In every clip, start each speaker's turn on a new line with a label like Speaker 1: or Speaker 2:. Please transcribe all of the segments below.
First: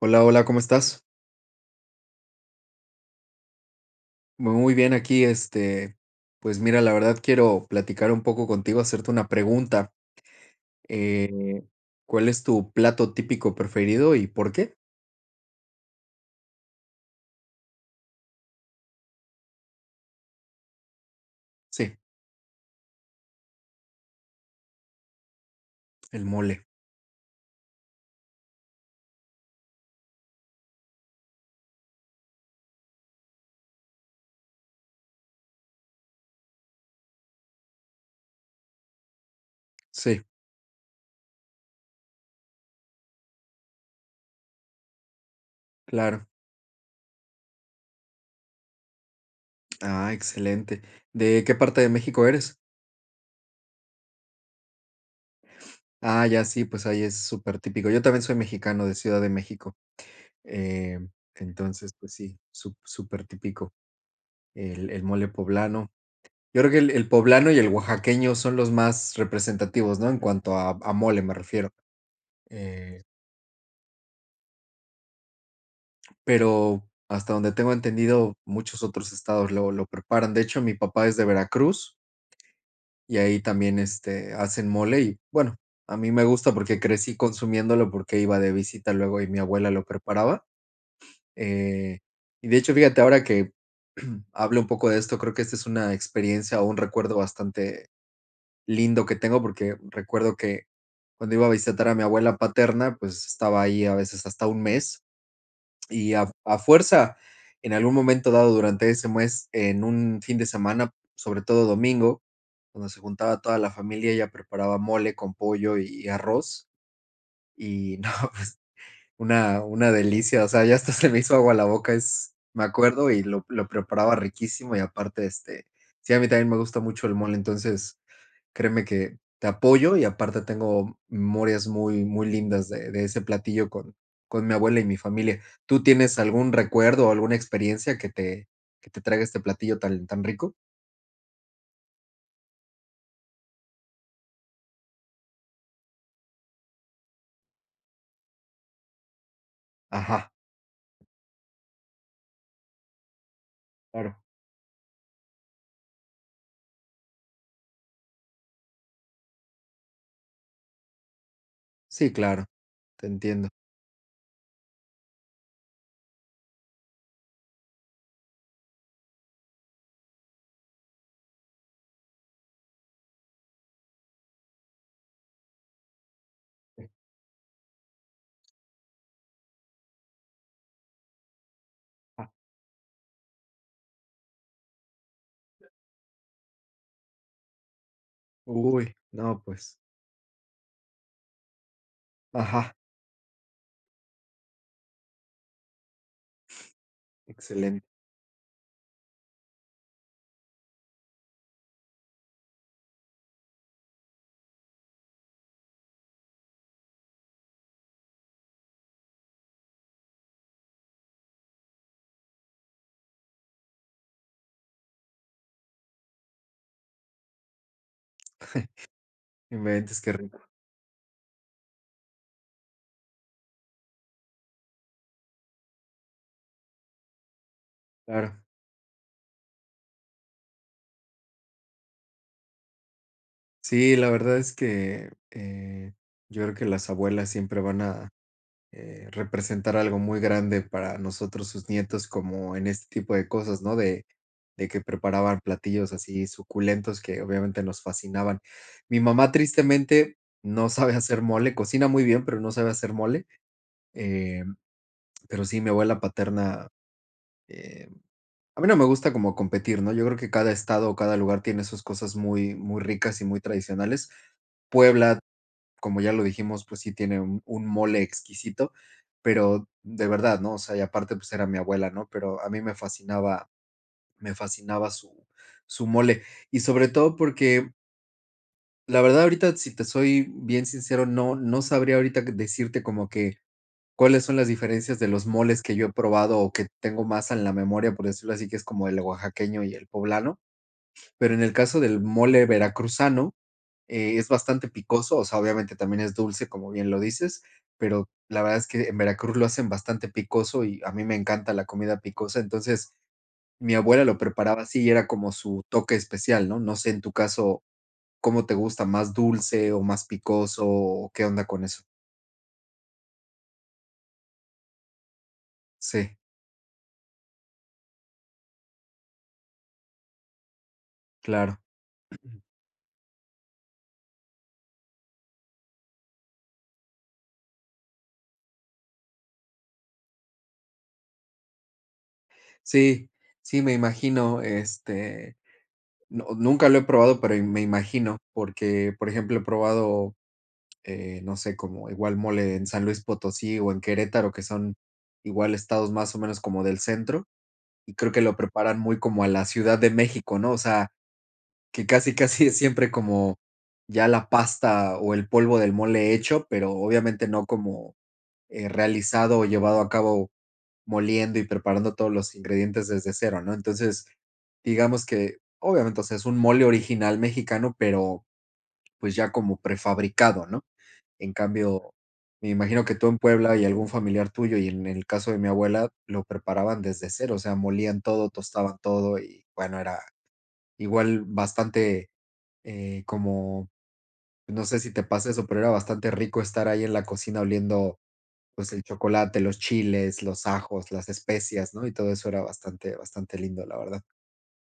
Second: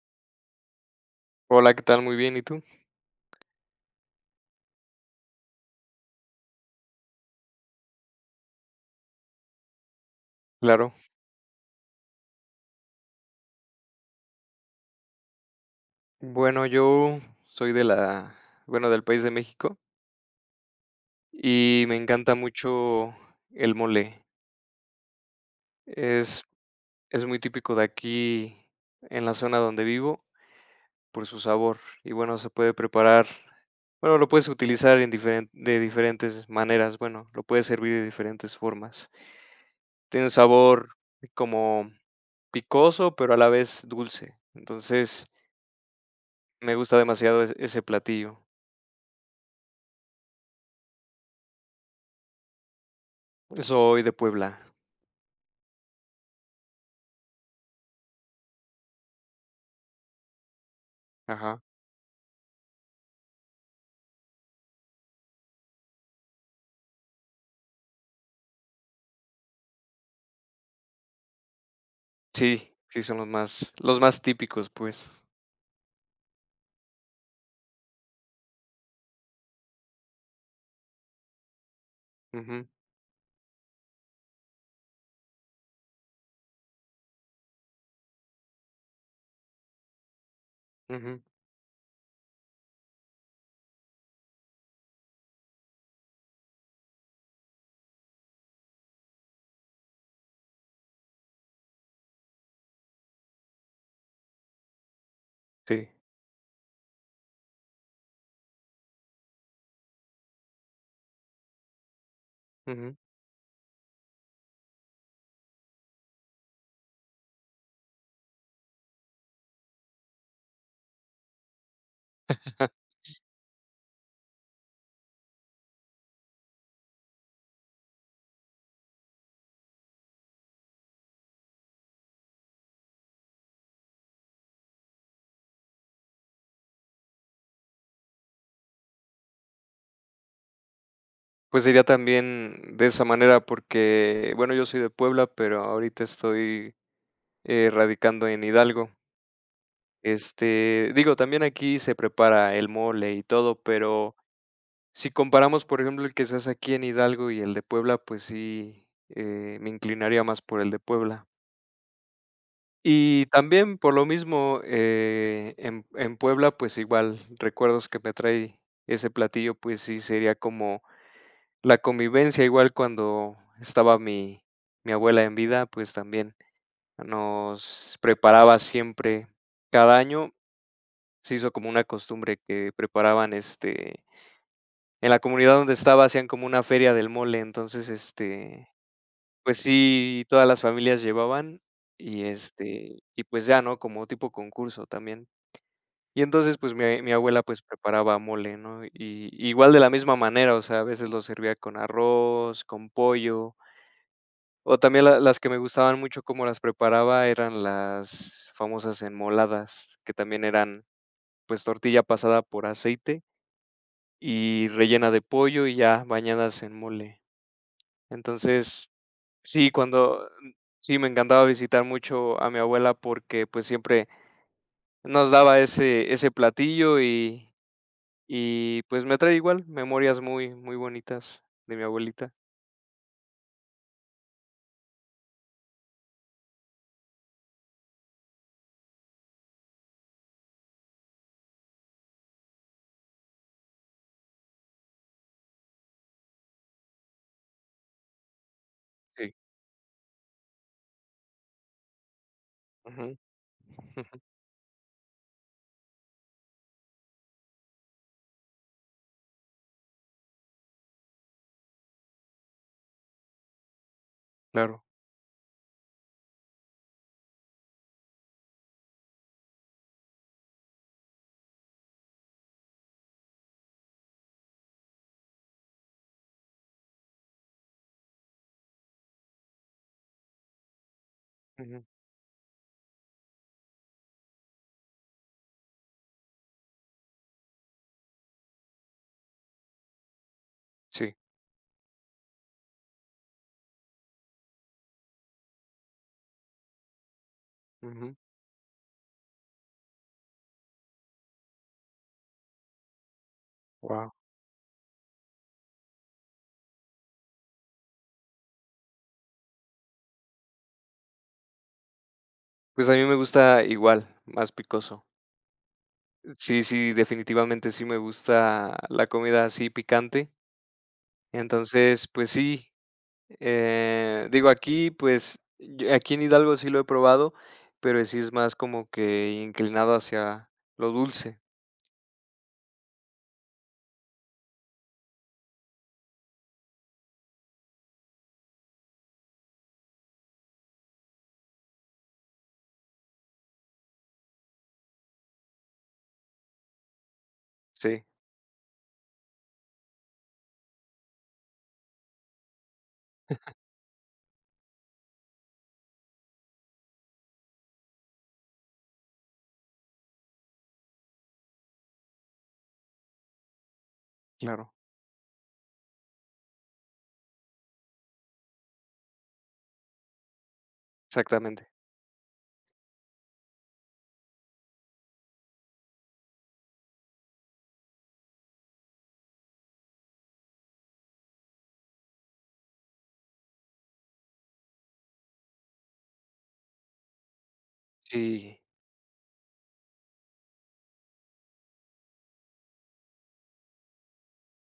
Speaker 1: Hola, hola, ¿cómo estás?
Speaker 2: Hola, ¿qué tal? Muy bien, ¿y tú?
Speaker 1: Muy bien aquí, pues mira, la verdad quiero platicar un poco contigo, hacerte una pregunta.
Speaker 2: Claro.
Speaker 1: Eh, ¿Cuál es tu plato típico preferido y por qué?
Speaker 2: Bueno, yo soy de la bueno, del país de México y me
Speaker 1: Sí,
Speaker 2: encanta mucho el mole.
Speaker 1: el
Speaker 2: Es
Speaker 1: mole.
Speaker 2: es muy típico de aquí en la zona donde vivo por su sabor y, se puede preparar bueno, lo puedes utilizar en diferen de diferentes maneras, bueno, lo puedes servir de diferentes formas.
Speaker 1: Sí,
Speaker 2: Tiene un sabor como picoso, pero a la vez dulce. Entonces,
Speaker 1: claro.
Speaker 2: me gusta demasiado ese platillo.
Speaker 1: Ah, excelente. ¿De qué parte de México eres?
Speaker 2: Soy de Puebla.
Speaker 1: Ah, ya sí, pues ahí es súper típico. Yo también soy mexicano de Ciudad de México. eh,
Speaker 2: Ajá.
Speaker 1: entonces, pues sí, sú súper típico el mole poblano. Yo creo que el poblano y el oaxaqueño son los más representativos, ¿no? En cuanto a, mole me refiero.
Speaker 2: Sí, sí,
Speaker 1: Eh,
Speaker 2: son los más típicos, pues.
Speaker 1: pero hasta donde tengo entendido, muchos otros estados lo preparan. De hecho, mi papá es de Veracruz
Speaker 2: Ujú,
Speaker 1: y ahí también hacen mole y bueno, a mí me gusta porque crecí consumiéndolo porque iba de visita luego y mi abuela lo preparaba.
Speaker 2: ujú,
Speaker 1: Eh, y de hecho, fíjate, ahora que hablo un poco de esto, creo que esta es una experiencia o un recuerdo bastante lindo que tengo porque recuerdo que cuando iba a visitar a mi abuela paterna, pues estaba ahí a veces hasta un mes
Speaker 2: sí,
Speaker 1: y a, fuerza, en algún momento dado durante ese mes, en un fin de semana, sobre todo domingo, cuando
Speaker 2: ujú.
Speaker 1: se juntaba toda la familia, ella preparaba mole con pollo y arroz y no, pues una delicia, o sea, ya hasta se me hizo agua la boca, es, me acuerdo, y lo preparaba riquísimo y aparte, sí, a mí también me gusta mucho el mole, entonces créeme que te apoyo y aparte tengo memorias muy, muy lindas de ese platillo con mi abuela y mi familia. ¿Tú tienes algún recuerdo o alguna experiencia que te, traiga este platillo tan, tan rico?
Speaker 2: Pues sería también de esa manera, porque, bueno, yo soy de Puebla, pero ahorita estoy, radicando en Hidalgo.
Speaker 1: Ajá,
Speaker 2: Este, digo, también aquí se prepara el mole y todo, pero
Speaker 1: claro.
Speaker 2: si comparamos, por ejemplo, el que se hace aquí en Hidalgo y el de Puebla, pues sí, me inclinaría más por el de Puebla.
Speaker 1: Sí, claro, te
Speaker 2: Y
Speaker 1: entiendo.
Speaker 2: también por lo mismo, en Puebla, pues igual, recuerdos que me trae ese platillo, pues sí, sería como la convivencia, igual cuando estaba mi abuela en vida, pues también nos preparaba siempre, cada año se hizo como una
Speaker 1: Ah,
Speaker 2: costumbre que preparaban, en la comunidad donde estaba hacían como una feria del mole, entonces,
Speaker 1: uy, no,
Speaker 2: pues
Speaker 1: pues.
Speaker 2: sí, todas las familias llevaban y,
Speaker 1: Ajá,
Speaker 2: y pues ya, ¿no? Como tipo concurso también. Y entonces, pues, mi abuela, pues,
Speaker 1: excelente.
Speaker 2: preparaba mole, ¿no? Y igual de la misma manera, o sea, a veces lo servía con arroz, con pollo, o también la las que me gustaban mucho cómo las preparaba eran las famosas enmoladas, que también eran, pues, tortilla pasada por aceite y rellena de pollo y ya bañadas en mole. Entonces, sí,
Speaker 1: Inventes, qué
Speaker 2: cuando
Speaker 1: rico.
Speaker 2: sí, me encantaba visitar mucho a mi abuela porque, pues, siempre nos daba ese platillo. y
Speaker 1: Claro.
Speaker 2: Y, pues, me trae igual memorias muy, muy bonitas de mi abuelita.
Speaker 1: Sí, la verdad es que yo creo que las abuelas siempre van a, representar algo muy grande para nosotros, sus nietos, como en este tipo de cosas, ¿no? De que preparaban platillos así suculentos que obviamente nos fascinaban. Mi mamá
Speaker 2: Sí.
Speaker 1: tristemente no sabe hacer mole, cocina muy bien, pero no sabe hacer
Speaker 2: Ujú.
Speaker 1: mole.
Speaker 2: ujú.
Speaker 1: eh, pero sí, mi abuela paterna, eh, a mí no me gusta como competir, ¿no? Yo creo que cada estado o cada lugar tiene sus cosas muy, muy ricas y muy tradicionales.
Speaker 2: Claro.
Speaker 1: Puebla, como ya lo dijimos, pues sí tiene un mole exquisito, pero de verdad, ¿no? O sea, y aparte, pues era mi abuela, ¿no? Pero a mí me fascinaba, me fascinaba su su mole. Y sobre todo porque, la verdad, ahorita, si te soy bien sincero, no
Speaker 2: Ujú.
Speaker 1: sabría ahorita que decirte, como que cuáles son las diferencias de los moles que yo he probado o que tengo más en la memoria, por decirlo así, que es como el oaxaqueño y el poblano.
Speaker 2: Sí.
Speaker 1: Pero en el caso del mole veracruzano, es bastante picoso, o sea, obviamente también es dulce, como bien lo dices, pero
Speaker 2: Ujú.
Speaker 1: la verdad es que en Veracruz lo hacen bastante picoso y a mí me encanta la comida picosa, entonces mi abuela
Speaker 2: Guau.
Speaker 1: lo preparaba así y era como su toque especial, ¿no? No sé en tu caso cómo te gusta, más dulce o más picoso o qué onda con eso.
Speaker 2: Pues, a mí me gusta igual, más picoso.
Speaker 1: Sí,
Speaker 2: Sí, sí, definitivamente sí me gusta la comida así picante.
Speaker 1: claro.
Speaker 2: Entonces, pues sí, digo, aquí, pues, yo aquí en Hidalgo sí lo he probado, pero sí es más como que inclinado hacia lo dulce.
Speaker 1: Sí, sí, me imagino, nunca lo he probado, pero me imagino, porque, por ejemplo, he probado, no sé, como igual mole en San Luis Potosí o en Querétaro, que son igual estados más o menos como del centro, y
Speaker 2: Sí,
Speaker 1: creo que lo preparan muy como a la Ciudad de México, ¿no? O sea, que casi, casi es siempre como ya la pasta o el polvo del mole hecho, pero obviamente no como, realizado o llevado a cabo moliendo y preparando todos los ingredientes desde cero, ¿no? Entonces,
Speaker 2: claro,
Speaker 1: digamos que, obviamente, o sea, es un mole original mexicano, pero pues ya como prefabricado, ¿no? En
Speaker 2: exactamente.
Speaker 1: cambio, me imagino que tú en Puebla y algún familiar tuyo, y en el caso de mi abuela, lo preparaban desde cero, o sea, molían todo, tostaban todo y bueno, era igual bastante, como, no sé si te pasa eso, pero era bastante rico estar ahí en la cocina oliendo
Speaker 2: Sí.
Speaker 1: pues el chocolate, los chiles, los ajos, las especias, ¿no? Y todo eso era bastante, bastante lindo, la verdad.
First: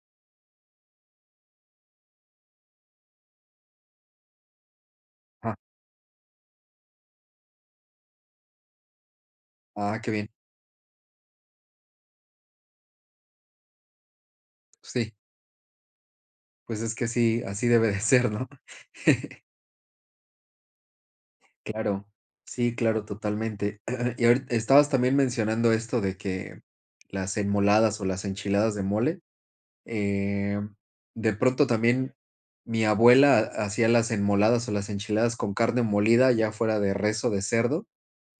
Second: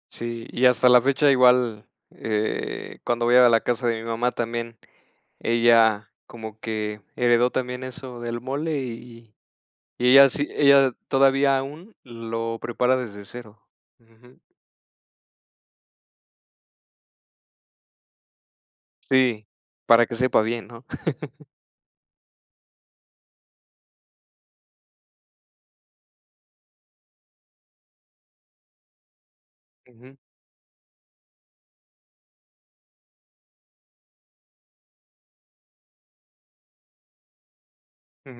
Speaker 2: Sí, y hasta la fecha igual, cuando voy a la casa de mi mamá también,
Speaker 1: Ah,
Speaker 2: ella como que heredó también eso del mole. Y
Speaker 1: ah,
Speaker 2: y
Speaker 1: qué
Speaker 2: ella
Speaker 1: bien.
Speaker 2: sí ella todavía aún lo prepara desde cero. Ujú.
Speaker 1: Sí, pues es que sí, así debe de ser, ¿no?
Speaker 2: Sí, para que sepa bien, ¿no?
Speaker 1: Claro, sí, claro, totalmente. Y ahorita estabas también mencionando esto de que las enmoladas o las enchiladas de mole,
Speaker 2: Ujú,
Speaker 1: eh, de pronto también mi abuela hacía las enmoladas o las enchiladas con carne molida, ya fuera de res o de cerdo,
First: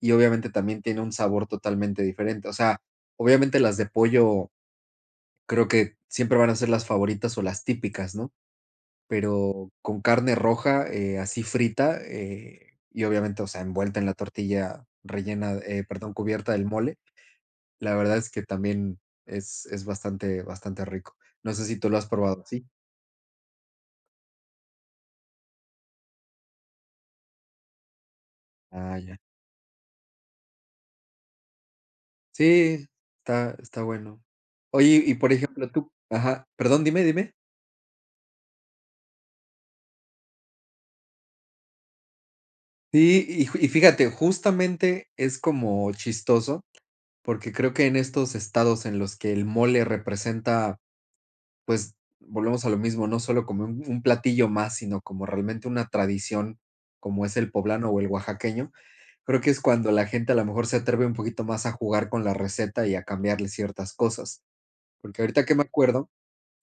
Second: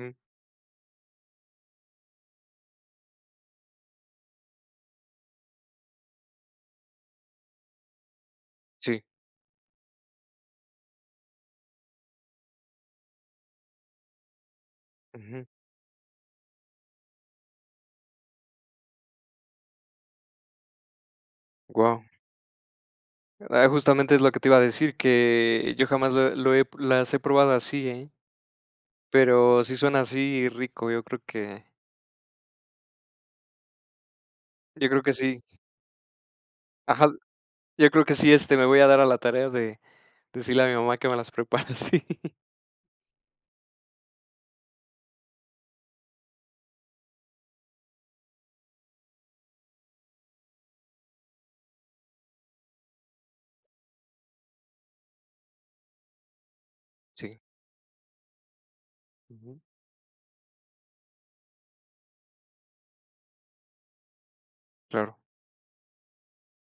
Speaker 1: y obviamente también tiene un sabor totalmente diferente. O sea, obviamente las de pollo creo que siempre van a ser las favoritas o las típicas, ¿no?
Speaker 2: sí,
Speaker 1: Pero con carne roja, así frita, y obviamente, o sea, envuelta en la tortilla
Speaker 2: ujú.
Speaker 1: rellena, perdón, cubierta del mole. La verdad es que también es bastante, bastante rico. No sé si tú lo
Speaker 2: Guau.
Speaker 1: has probado, ¿sí?
Speaker 2: Ah, justamente es lo que te iba a decir, que yo jamás lo lo he las he probado así, ¿eh?
Speaker 1: Ah, ya.
Speaker 2: Pero sí suena así rico,
Speaker 1: Sí, está bueno.
Speaker 2: yo creo
Speaker 1: Oye,
Speaker 2: que
Speaker 1: y por
Speaker 2: sí.
Speaker 1: ejemplo, tú, ajá, perdón, dime,
Speaker 2: Ajá,
Speaker 1: dime.
Speaker 2: yo creo que sí, me voy a dar a la tarea de decirle a mi mamá que me las prepare así.
Speaker 1: Sí, y fíjate, justamente es como chistoso, porque creo que en estos estados en los que el mole representa, pues, volvemos a lo mismo, no solo como un platillo más, sino como realmente una tradición, como es
Speaker 2: Sí.
Speaker 1: el poblano o el oaxaqueño. Creo que
Speaker 2: Ujú.
Speaker 1: es cuando la gente a lo mejor se atreve un poquito más a jugar con la receta y a cambiarle ciertas cosas.
Speaker 2: Claro.
Speaker 1: Porque ahorita que me acuerdo,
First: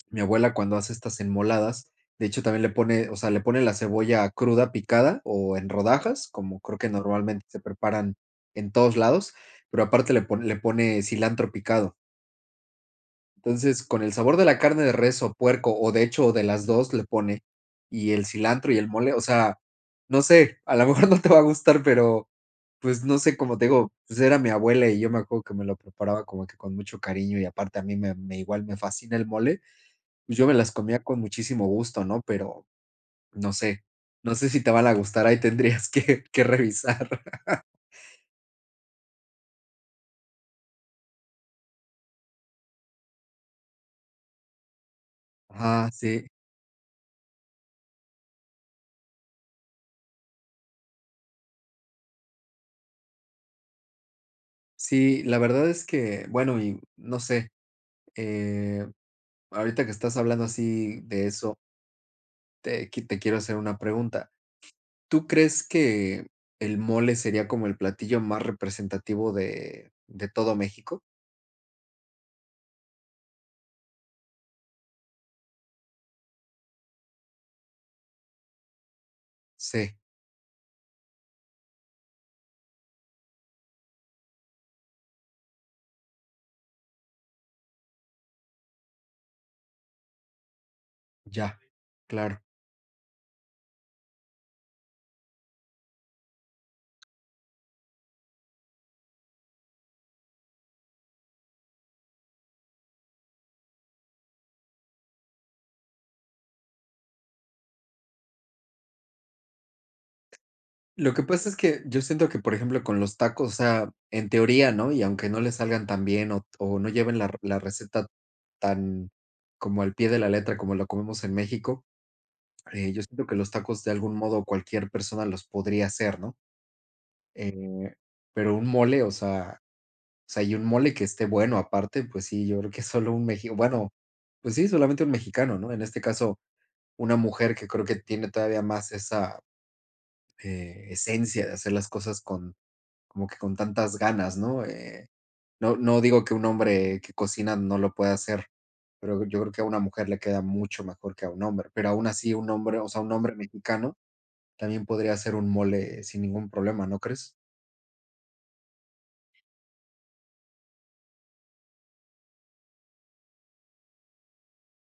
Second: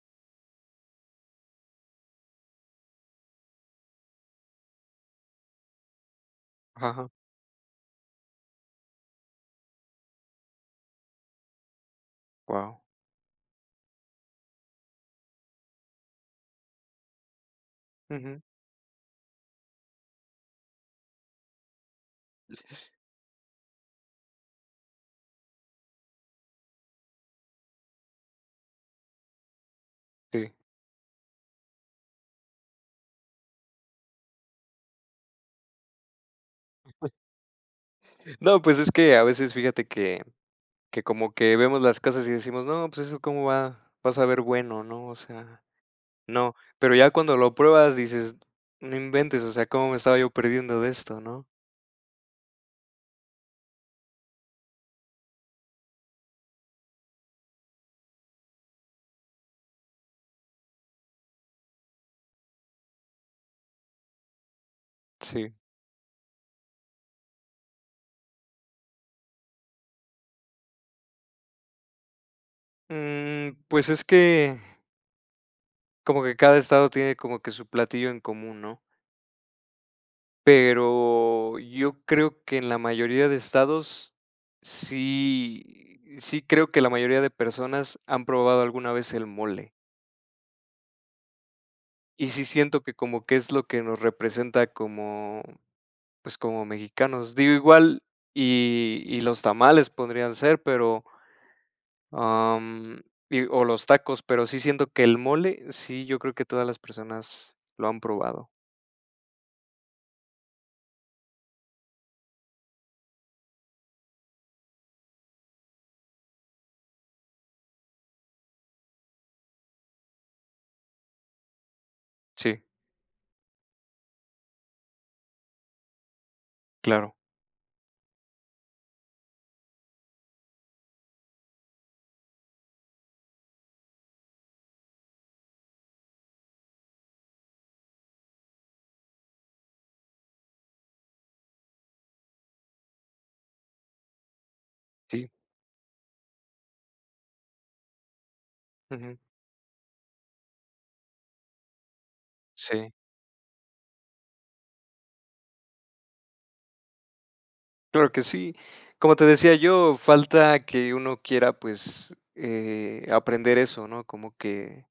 Speaker 1: mi abuela, cuando hace estas enmoladas, de hecho, también le pone, o sea, le pone la cebolla cruda picada o en rodajas, como creo que
Speaker 2: Ajá,
Speaker 1: normalmente se preparan en todos lados, pero aparte le pone cilantro picado.
Speaker 2: wow.
Speaker 1: Entonces, con el sabor de la carne de res o puerco, o de hecho, o de las 2 le pone, y el cilantro y el mole, o sea, no sé, a lo mejor no te va a gustar, pero, pues, no sé, como te digo, pues, era mi abuela y yo me acuerdo que me lo preparaba como que con mucho cariño y aparte a mí me igual me fascina el mole, pues, yo
Speaker 2: Sí.
Speaker 1: me las comía con muchísimo gusto, ¿no? Pero no sé, no sé si te van a gustar, ahí tendrías que que revisar.
Speaker 2: No, pues es que a veces fíjate que como que vemos las casas y decimos: "No, pues eso cómo va a saber bueno", ¿no? O sea,
Speaker 1: Ajá, sí.
Speaker 2: no. Pero ya cuando lo pruebas dices: "No inventes, o sea, cómo me estaba yo perdiendo de esto", ¿no?
Speaker 1: Sí, la verdad es que, bueno, y no sé, eh ahorita que estás hablando así de eso, te, te quiero hacer una pregunta. ¿Tú
Speaker 2: Sí.
Speaker 1: crees que el mole sería como el platillo más representativo de todo México?
Speaker 2: Mm, pues es que como que cada estado tiene como que su platillo en común, ¿no?
Speaker 1: Sí,
Speaker 2: Pero yo creo que en la mayoría de estados sí creo que la mayoría de personas han probado alguna vez el mole.
Speaker 1: ya,
Speaker 2: Y
Speaker 1: claro.
Speaker 2: sí siento que como que es lo que nos representa como, pues, como mexicanos. Digo, igual y los tamales podrían ser, pero, am, y o los tacos, pero sí siento que el mole, sí, yo creo que todas las personas lo han probado.
Speaker 1: Lo que pasa es que yo siento que, por ejemplo, con los tacos, o sea, en teoría, ¿no? Y aunque no le salgan tan bien o no lleven la receta tan como al pie de la letra como lo comemos en México,
Speaker 2: Sí,
Speaker 1: yo siento que los tacos de algún modo cualquier persona los podría hacer, ¿no?
Speaker 2: claro.
Speaker 1: Eh, pero un mole, o sea, o sea, y un mole que esté bueno aparte, pues sí, yo creo que solo un meji bueno, pues sí, solamente un mexicano, ¿no? En este caso, una mujer que creo que tiene todavía más esa, esencia de hacer las cosas con, como que con tantas ganas, ¿no?
Speaker 2: Sí.
Speaker 1: No no digo que un hombre que cocina no lo pueda hacer,
Speaker 2: Ujú.
Speaker 1: pero yo creo que a una mujer le queda mucho mejor que a un hombre, pero aún así un hombre, o
Speaker 2: Sí.
Speaker 1: sea, un hombre mexicano también podría hacer un mole sin ningún problema, ¿no crees?
Speaker 2: Claro que sí. Como te decía yo, falta que uno quiera, pues, aprender eso, ¿no? Como que,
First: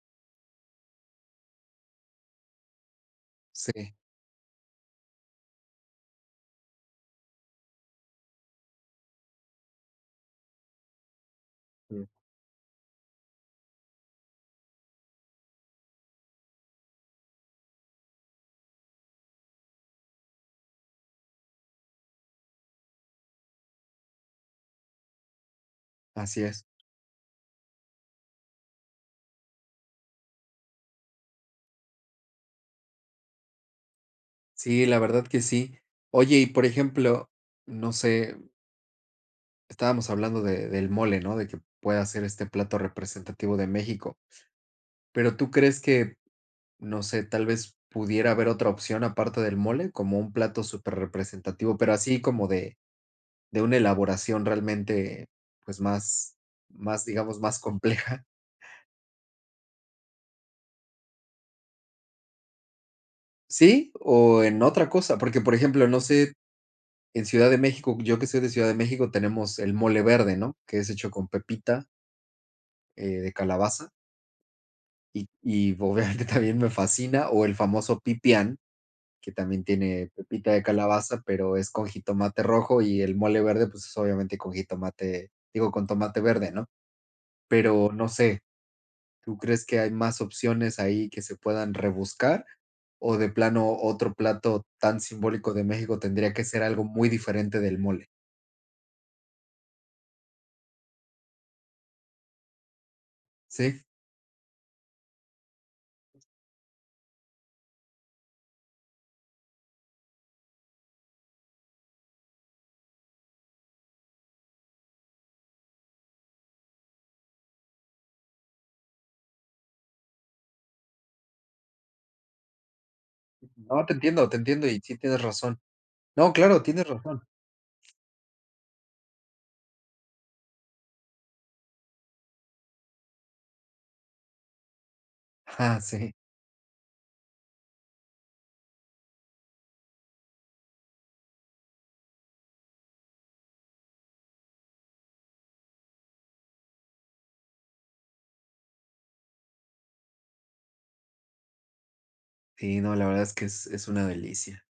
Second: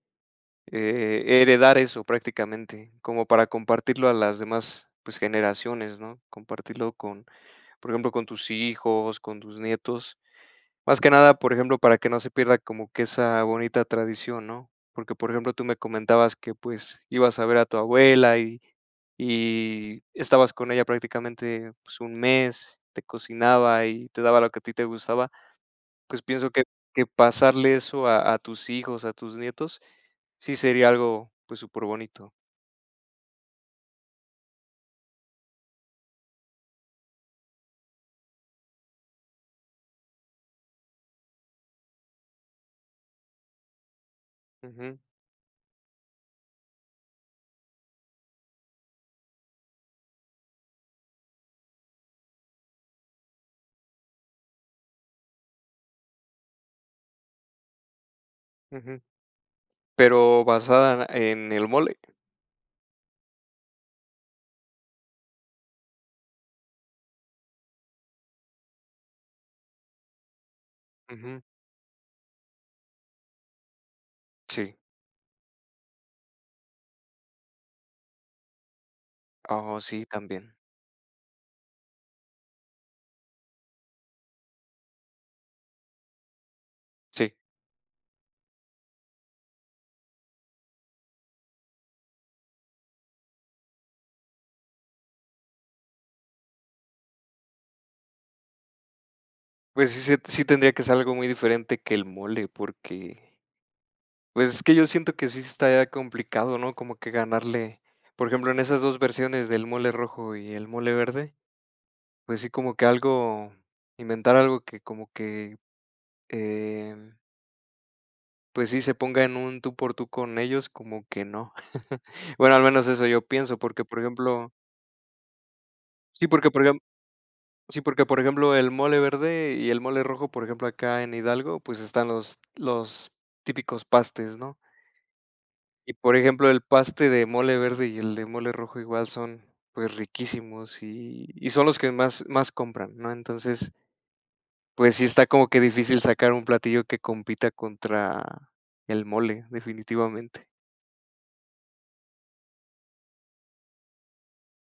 Speaker 2: heredar eso prácticamente, como para
Speaker 1: Sí,
Speaker 2: compartirlo a las demás, pues, generaciones, ¿no? Compartirlo con, por ejemplo, con tus hijos, con tus nietos. Más que nada, por ejemplo, para
Speaker 1: mm.
Speaker 2: que no se pierda como que esa bonita tradición, ¿no? Porque, por ejemplo, tú me comentabas que, pues, ibas a ver a tu abuela y estabas con ella prácticamente, pues, un mes, te cocinaba y te daba lo que a ti te gustaba. Pues,
Speaker 1: Así
Speaker 2: pienso que
Speaker 1: es.
Speaker 2: pasarle eso a tus hijos, a tus nietos, sí sería algo, pues, superbonito.
Speaker 1: Sí, la verdad que sí. Oye, y por ejemplo, no sé, estábamos hablando del mole, ¿no? De que pueda ser este plato representativo de México.
Speaker 2: Ujú,
Speaker 1: Pero ¿tú crees que, no sé, tal vez pudiera haber otra opción aparte del mole, como un plato súper representativo, pero así como de una elaboración realmente, pues más, más, digamos, más compleja?
Speaker 2: ujú. Pero basada en el mole.
Speaker 1: ¿Sí? ¿O en otra cosa? Porque, por ejemplo, no sé, en Ciudad de México, yo que soy de Ciudad de México, tenemos el mole verde, ¿no? Que es hecho con
Speaker 2: Ujú.
Speaker 1: pepita, de calabaza
Speaker 2: Sí.
Speaker 1: y obviamente también me fascina, o el famoso pipián, que también
Speaker 2: Oh, sí,
Speaker 1: tiene pepita
Speaker 2: también.
Speaker 1: de calabaza, pero es con jitomate rojo, y el mole verde, pues, es obviamente con jitomate, digo, con tomate verde, ¿no?
Speaker 2: Sí.
Speaker 1: Pero no sé, ¿tú crees que hay más opciones ahí que se puedan rebuscar? O de plano otro plato tan simbólico de México tendría que ser algo muy diferente del mole.
Speaker 2: Pues sí, se sí tendría que ser algo muy diferente que el mole, porque,
Speaker 1: Sí,
Speaker 2: pues, es que yo siento que sí está complicado, ¿no? Como que ganarle, por ejemplo, en esas 2 versiones del mole rojo y el mole verde, pues sí, como que algo inventar algo que como que, em, pues sí, se ponga en un tú por tú con ellos, como que no. Bueno, al menos eso yo pienso, porque,
Speaker 1: no, te entiendo, te entiendo, y sí tienes razón. No,
Speaker 2: porque,
Speaker 1: claro, tienes razón.
Speaker 2: porque, por ejemplo, el mole verde y el mole rojo, por ejemplo, acá en Hidalgo, pues están los típicos pastes, ¿no?
Speaker 1: Ah,
Speaker 2: Y por
Speaker 1: sí.
Speaker 2: ejemplo, el paste de mole verde y el de mole rojo igual son, pues, riquísimos y son los que más compran, ¿no? Entonces, pues sí está como que difícil sacar un platillo que compita contra el mole, definitivamente.
Speaker 1: Sí, no, la verdad es que es una delicia.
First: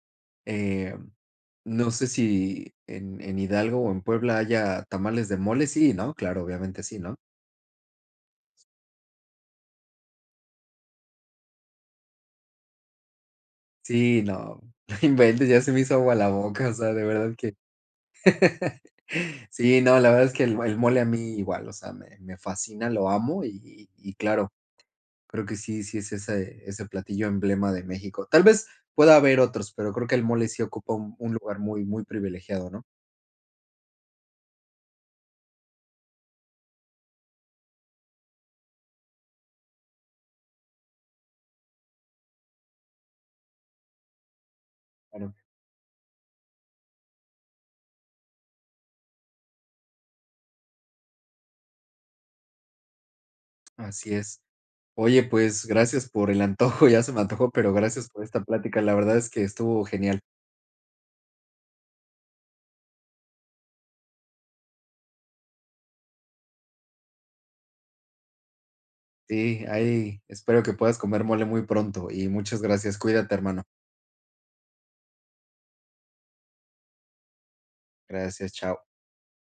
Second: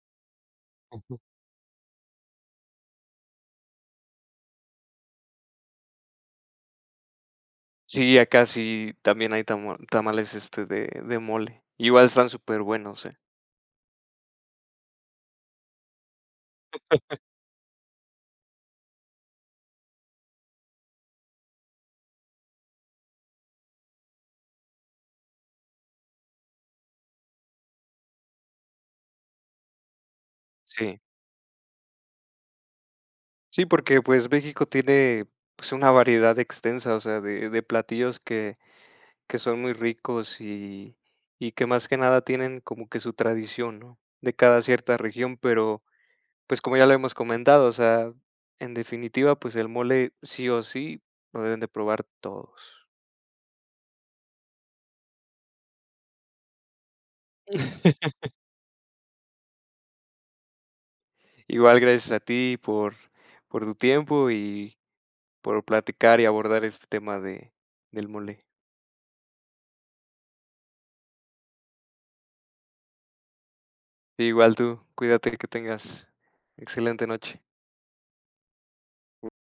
Speaker 1: Eh,
Speaker 2: Ujú.
Speaker 1: no sé si en Hidalgo o en Puebla haya tamales de mole. Sí, ¿no? Claro, obviamente sí, ¿no?
Speaker 2: Sí, acá sí también hay tamales, de mole. Igual están superbuenos, ¿eh?
Speaker 1: Sí, no, no inventes, ya se me hizo agua la boca, o sea, de verdad que Sí, no, la verdad es que el mole a mí igual, o sea, me fascina, lo amo y claro, creo que sí, sí es ese platillo emblema de México. Tal vez pueda haber otros, pero creo que el mole sí ocupa
Speaker 2: Sí.
Speaker 1: un lugar muy, muy privilegiado, ¿no?
Speaker 2: Sí, porque, pues, México tiene, pues, una variedad extensa, o sea, de platillos que son muy ricos y que más que nada tienen como que su tradición, ¿no?, de cada cierta
Speaker 1: Claro,
Speaker 2: región, pero, pues, como ya lo hemos comentado, o sea, en definitiva, pues, el mole sí o sí lo deben de probar todos.
Speaker 1: así es. Oye, pues gracias por el antojo, ya se me antojó, pero gracias por esta plática. La verdad es que estuvo genial.
Speaker 2: Igual gracias a ti por tu tiempo y por platicar y abordar este tema de del mole.
Speaker 1: Sí, ahí espero que puedas comer mole muy pronto y muchas gracias. Cuídate, hermano.
Speaker 2: Igual tú, cuídate, que tengas excelente noche.
Speaker 1: Gracias, chao.